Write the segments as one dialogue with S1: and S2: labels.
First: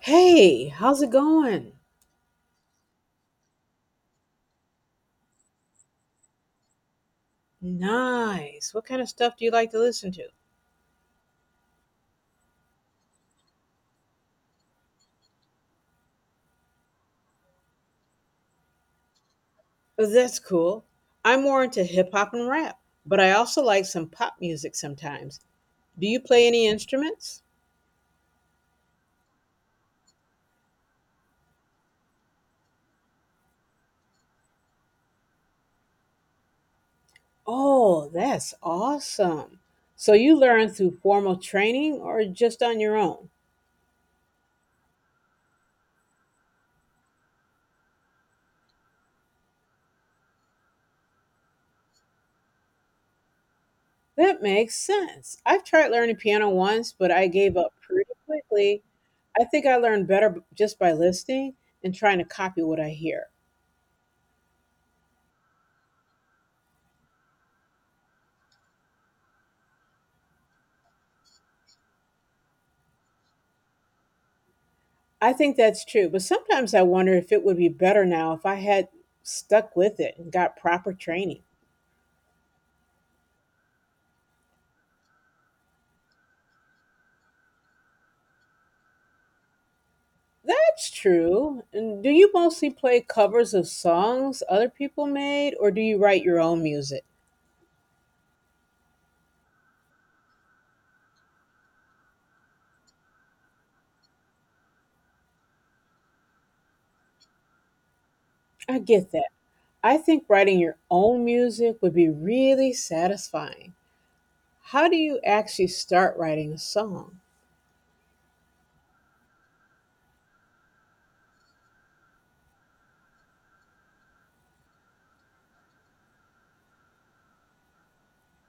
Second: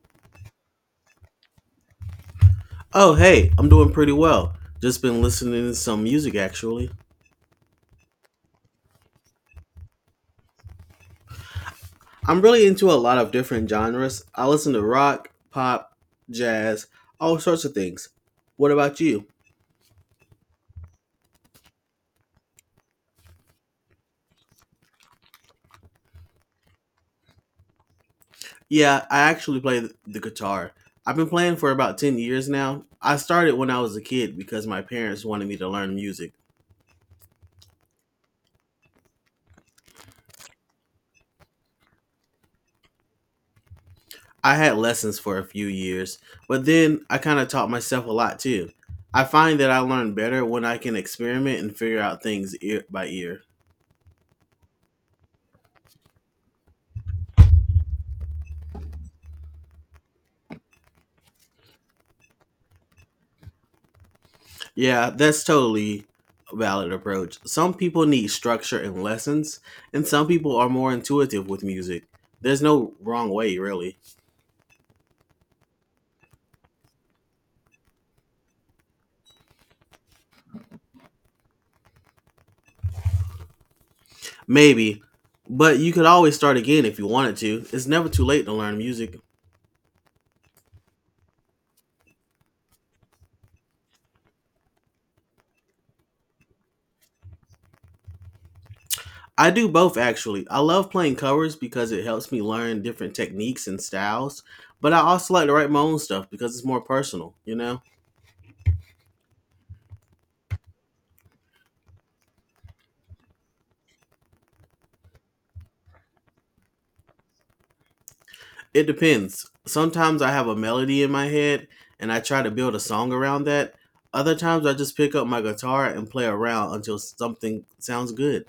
S1: Hey, how's it going?
S2: Oh, hey, I'm doing pretty well. Just been listening to some music actually.
S1: Nice. What kind of stuff do you like to listen to?
S2: I'm really into a lot of different genres. I listen to rock, pop, jazz, all sorts of things. What about you?
S1: Oh, that's cool. I'm more into hip hop and rap, but I also like some pop music sometimes. Do you play any instruments?
S2: Yeah, I actually play the guitar. I've been playing for about 10 years now. I started when I was a kid because my parents wanted me to learn music.
S1: Oh, that's awesome. So you learn through formal training or just on your own?
S2: I had lessons for a few years, but then I kind of taught myself a lot too. I find that I learn better when I can experiment and figure out things ear by ear.
S1: That makes sense. I've tried learning piano once, but I gave up pretty quickly. I think I learn better just by listening and trying to copy what I hear.
S2: Yeah, that's totally a valid approach. Some people need structure and lessons, and some people are more intuitive with music. There's no wrong way, really.
S1: I think that's true, but sometimes I wonder if it would be better now if I had stuck with it and got proper training.
S2: Maybe, but you could always start again if you wanted to. It's never too late to learn music.
S1: That's true. And do you mostly play covers of songs other people made, or do you write your own music?
S2: I do both actually. I love playing covers because it helps me learn different techniques and styles. But I also like to write my own stuff because it's more personal, you know.
S1: I get that. I think writing your own music would be really satisfying. How do you actually start writing a song?
S2: It depends. Sometimes I have a melody in my head and I try to build a song around that. Other times I just pick up my guitar and play around until something sounds good.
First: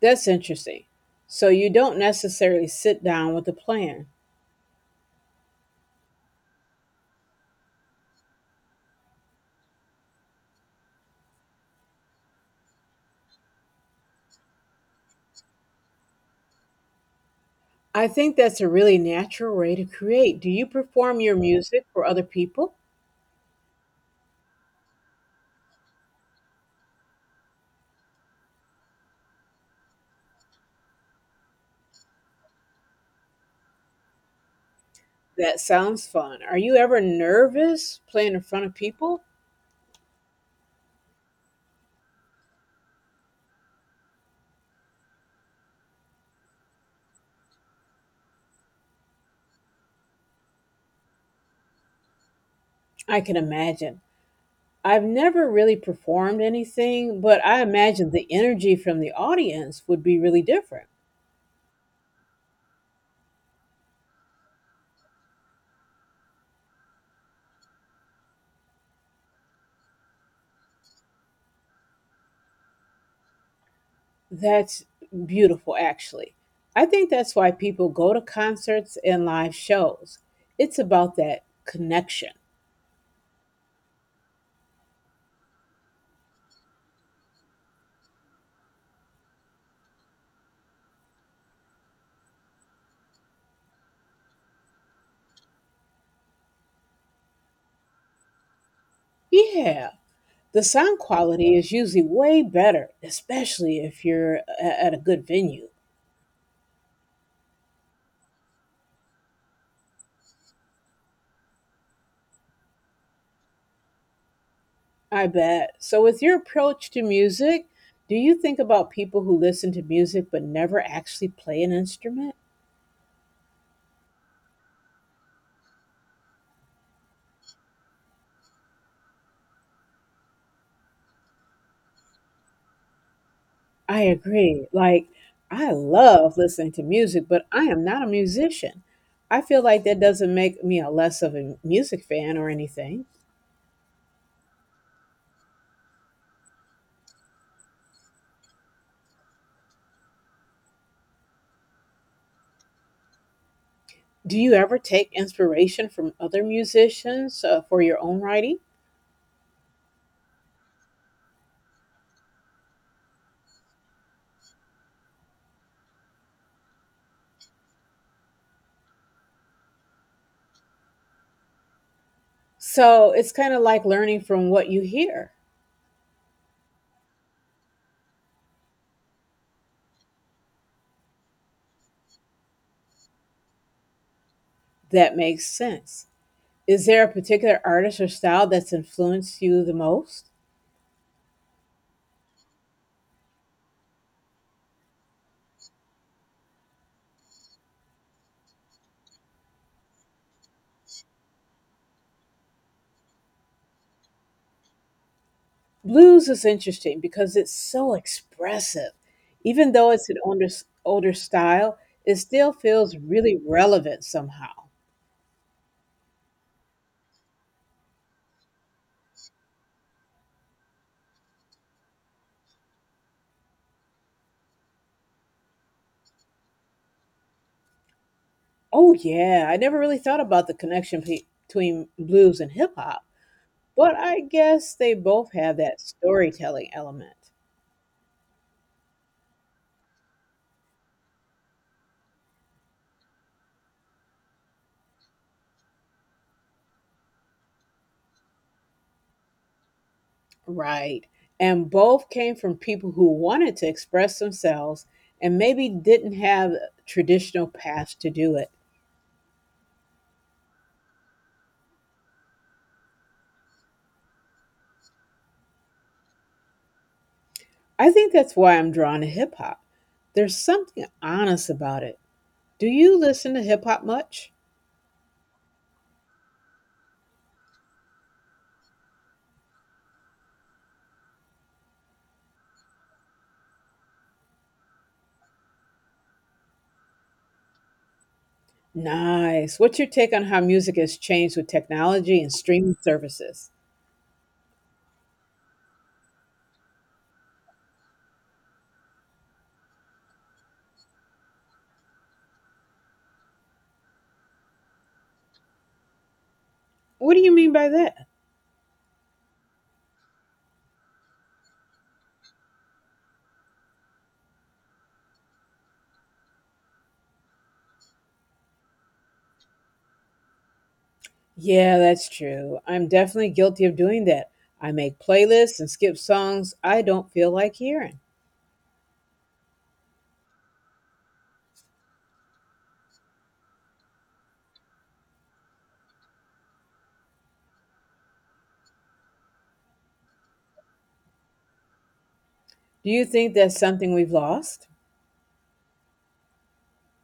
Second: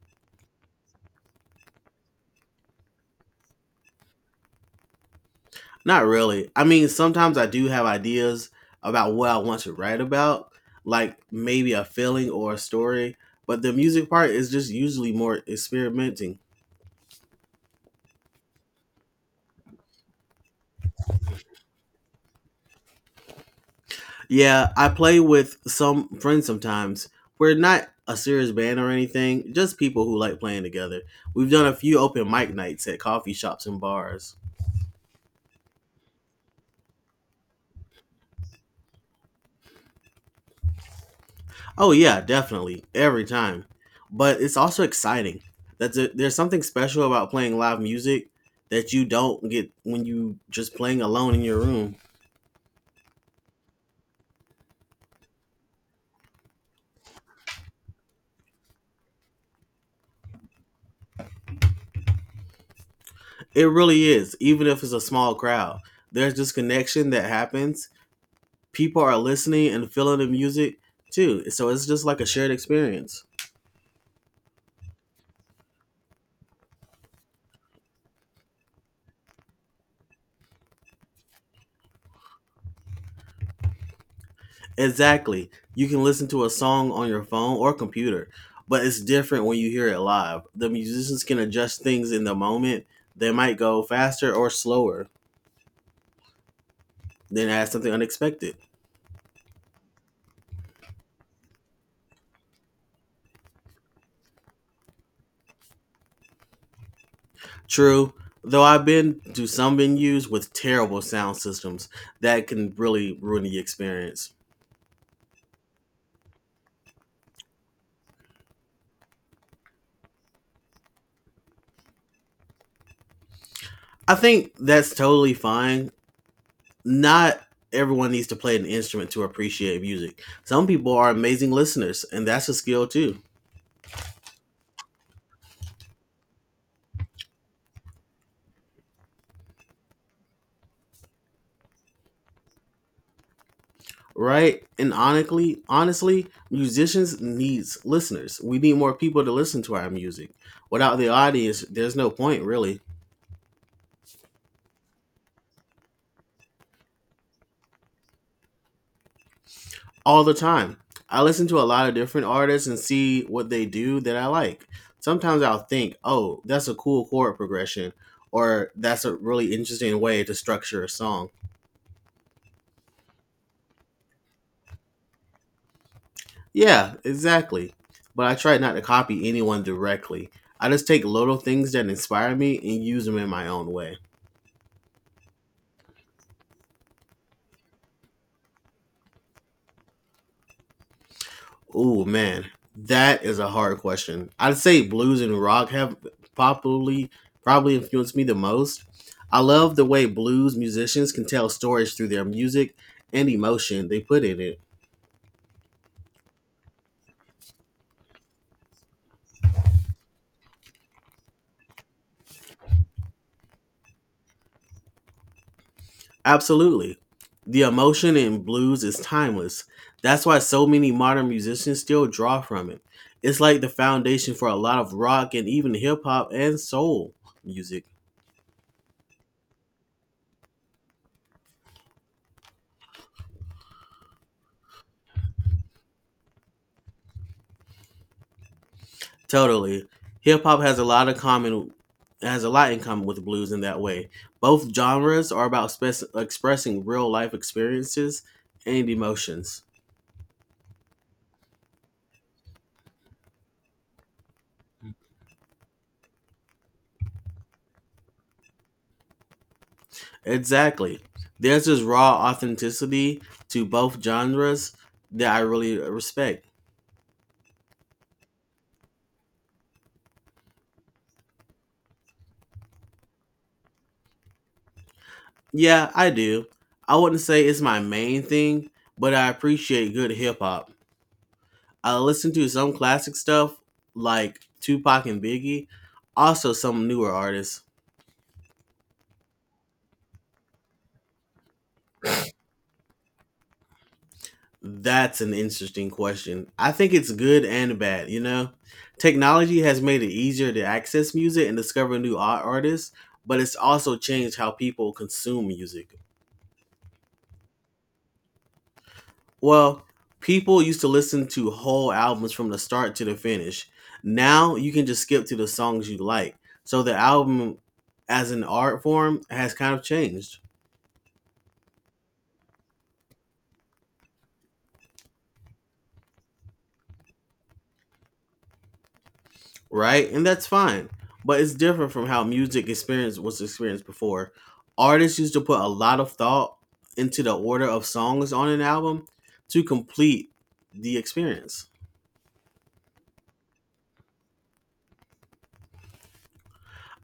S1: That's interesting. So you don't necessarily sit down with a plan.
S2: Not really. I mean, sometimes I do have ideas about what I want to write about, like maybe a feeling or a story, but the music part is just usually more experimenting.
S1: I think that's a really natural way to create. Do you perform your music for other people?
S2: Yeah, I play with some friends sometimes. We're not a serious band or anything, just people who like playing together. We've done a few open mic nights at coffee shops and bars.
S1: That sounds fun. Are you ever nervous playing in front of people?
S2: Oh, yeah, definitely. Every time. But it's also exciting. There's something special about playing live music that you don't get when you just playing alone in your room.
S1: I can imagine. I've never really performed anything, but I imagine the energy from the audience would be really different.
S2: It really is, even if it's a small crowd. There's this connection that happens, people are listening and feeling the music too. So it's just like a shared experience.
S1: That's beautiful, actually. I think that's why people go to concerts and live shows. It's about that connection.
S2: Exactly. You can listen to a song on your phone or computer, but it's different when you hear it live. The musicians can adjust things in the moment. They might go faster or slower, then add something unexpected.
S1: Yeah, the sound quality is usually way better, especially if you're at a good venue.
S2: True, though I've been to some venues with terrible sound systems that can really ruin the experience.
S1: I bet. So, with your approach to music, do you think about people who listen to music but never actually play an instrument?
S2: I think that's totally fine, not everyone needs to play an instrument to appreciate music. Some people are amazing listeners, and that's a skill too,
S1: I agree. Like, I love listening to music, but I am not a musician. I feel like that doesn't make me a less of a music fan or anything.
S2: right? And honestly, musicians needs listeners. We need more people to listen to our music. Without the audience, there's no point really.
S1: Do you ever take inspiration from other musicians for your own writing?
S2: All the time, I listen to a lot of different artists and see what they do that I like. Sometimes I'll think, "Oh, that's a cool chord progression." Or that's a really interesting way to structure a song.
S1: So it's kind of like learning from what you hear.
S2: Yeah, exactly. But I try not to copy anyone directly. I just take little things that inspire me and use them in my own way.
S1: That makes sense. Is there a particular artist or style that's influenced you the most?
S2: Ooh, man, that is a hard question. I'd say blues and rock have popularly probably influenced me the most. I love the way blues musicians can tell stories through their music and emotion they put in it.
S1: Blues is interesting because it's so expressive. Even though it's an older style, it still feels really relevant somehow.
S2: Absolutely. The emotion in blues is timeless. That's why so many modern musicians still draw from it. It's like the foundation for a lot of rock and even hip hop and soul music.
S1: Oh, yeah, I never really thought about the connection between blues and hip hop, but I guess they both have that storytelling element.
S2: Totally. Hip hop has a lot of common has a lot in common with blues in that way. Both genres are about expressing real life experiences and emotions.
S1: Right. And both came from people who wanted to express themselves and maybe didn't have traditional paths to do it.
S2: Exactly. There's this raw authenticity to both genres that I really respect.
S1: I think that's why I'm drawn to hip hop. There's something honest about it. Do you listen to hip hop much?
S2: Yeah, I do. I wouldn't say it's my main thing, but I appreciate good hip hop. I listen to some classic stuff like Tupac and Biggie, also some newer artists.
S1: Nice. What's your take on how music has changed with technology and streaming services?
S2: That's an interesting question. I think it's good and bad, you know? Technology has made it easier to access music and discover new art artists, but it's also changed how people consume music.
S1: What do you mean by that?
S2: Well, people used to listen to whole albums from the start to the finish. Now you can just skip to the songs you like. So the album as an art form has kind of changed,
S1: Yeah, that's true. I'm definitely guilty of doing that. I make playlists and skip songs I don't feel like hearing.
S2: right? And that's fine. But it's different from how music experience was experienced before. Artists used to put a lot of thought into the order of songs on an album to complete the experience.
S1: Do you think that's something we've lost?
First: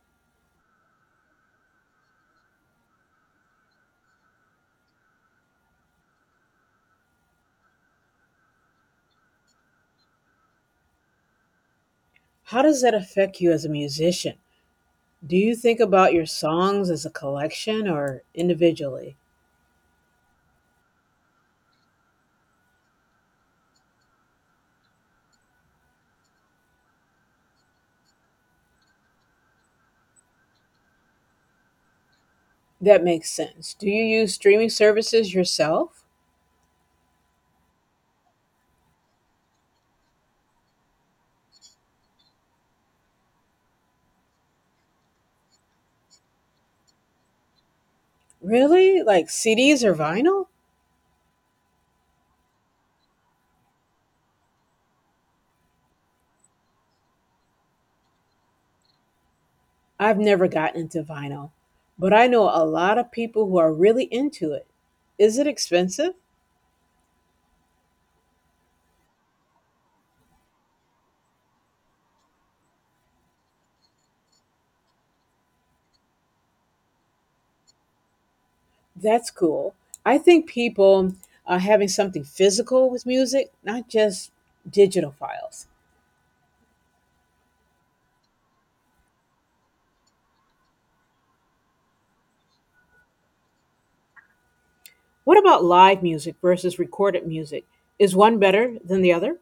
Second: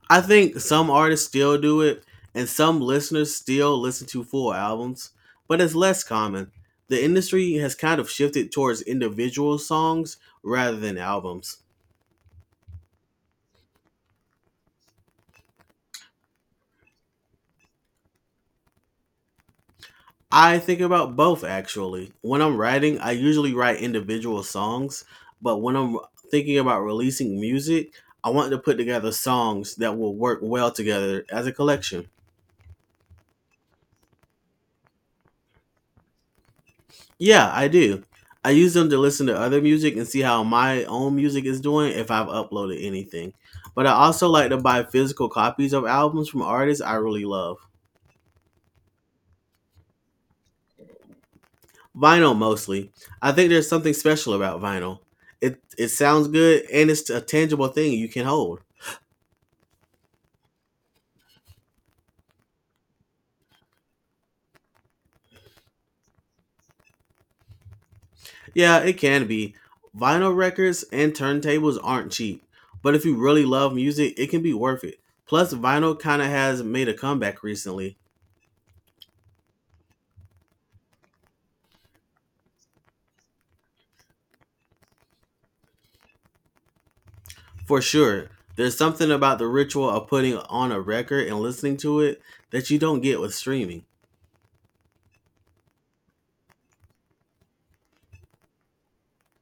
S2: I think some artists still do it, and some listeners still listen to full albums, but it's less common. The industry has kind of shifted towards individual songs rather than albums.
S1: How does that affect you as a musician? Do you think about your songs as a collection or individually?
S2: I think about both actually. When I'm writing, I usually write individual songs, but when I'm thinking about releasing music, I want to put together songs that will work well together as a collection.
S1: That makes sense. Do you use streaming services yourself?
S2: Yeah, I do. I use them to listen to other music and see how my own music is doing if I've uploaded anything. But I also like to buy physical copies of albums from artists I really love.
S1: Really? Like CDs or vinyl?
S2: Vinyl mostly. I think there's something special about vinyl. It sounds good and it's a tangible thing you can hold.
S1: I've never gotten into vinyl, but I know a lot of people who are really into it. Is it expensive?
S2: Yeah, it can be. Vinyl records and turntables aren't cheap, but if you really love music, it can be worth it. Plus, vinyl kind of has made a comeback recently.
S1: That's cool. I think people are having something physical with music, not just digital files.
S2: For sure. There's something about the ritual of putting on a record and listening to it that you don't get with streaming.
S1: What about live music versus recorded music? Is one better than the other?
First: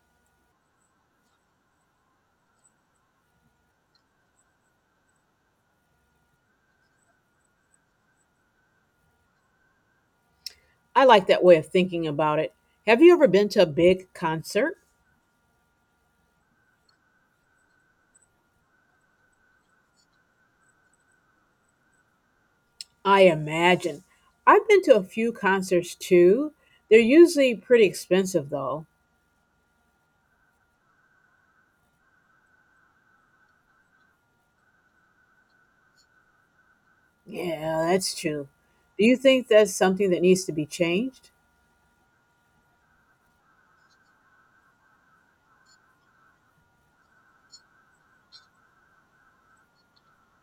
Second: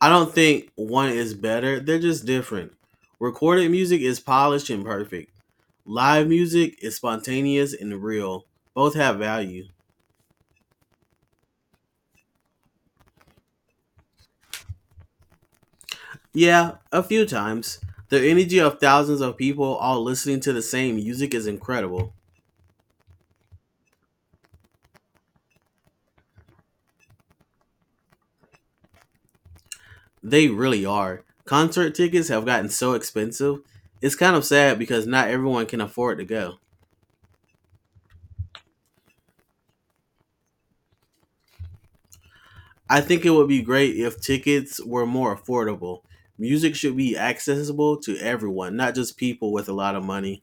S2: I don't think one is better, they're just different. Recorded music is polished and perfect. Live music is spontaneous and real. Both have value.
S1: I like that way of thinking about it. Have you ever been to a big concert?
S2: Yeah, a few times. The energy of thousands of people all listening to the same music is incredible.
S1: I imagine. I've been to a few concerts too. They're usually pretty expensive though.
S2: They really are. Concert tickets have gotten so expensive. It's kind of sad because not everyone can afford to go.
S1: Yeah, that's true. Do you think that's something that needs to be changed?
S2: I think it would be great if tickets were more affordable. Music should be accessible to everyone, not just people with a lot of money.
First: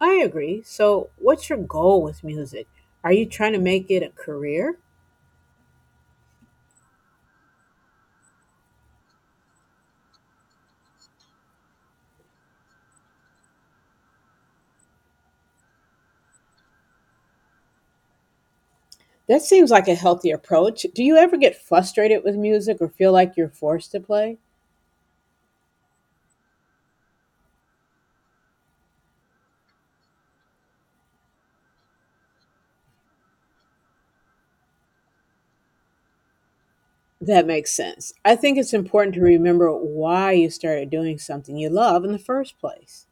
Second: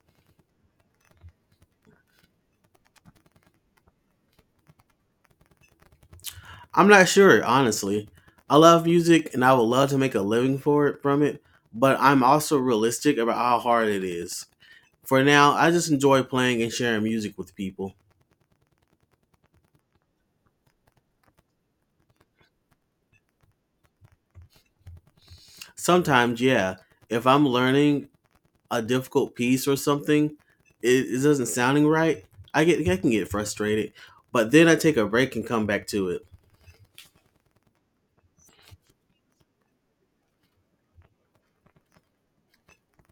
S1: I agree. So, what's your goal with music? Are you trying to make it a career?
S2: I'm not sure, honestly. I love music and I would love to make a living for it from it, but I'm also realistic about how hard it is. For now, I just enjoy playing and sharing music with people.
S1: That seems like a healthy approach. Do you ever get frustrated with music or feel like you're forced to play?
S2: Sometimes, yeah, if I'm learning a difficult piece or something, it doesn't sounding right, I can get frustrated, but then I take a break and come back to it.
S1: That makes sense. I think it's important to remember why you started doing something you love in the first place.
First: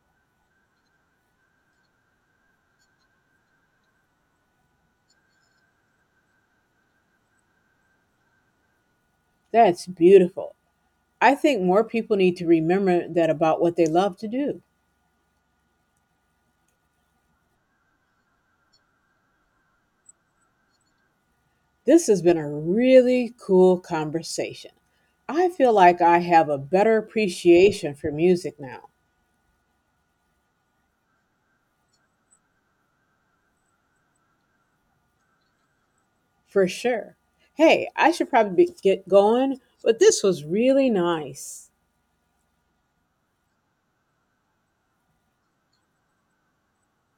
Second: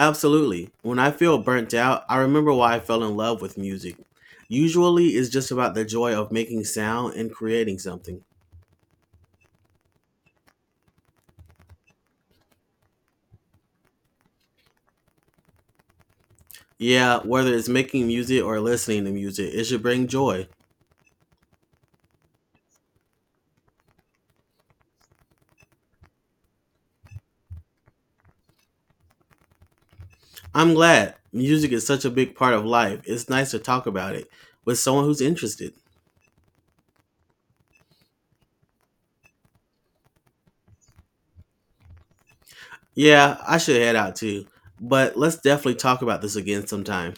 S2: Absolutely. When I feel burnt out, I remember why I fell in love with music. Usually, it's just about the joy of making sound and creating something.
S1: That's beautiful. I think more people need to remember that about what they love to do.
S2: Yeah, whether it's making music or listening to music, it should bring joy.
S1: This has been a really cool conversation. I feel like I have a better appreciation for music now,
S2: I'm glad. Music is such a big part of life. It's nice to talk about it with someone who's interested.
S1: for sure. Hey, I should probably get going, but this was really nice.
S2: Yeah, I should head out too. But let's definitely talk about this again sometime.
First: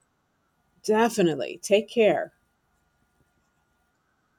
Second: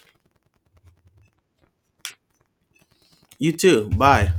S1: Definitely. Take care.
S2: You too. Bye.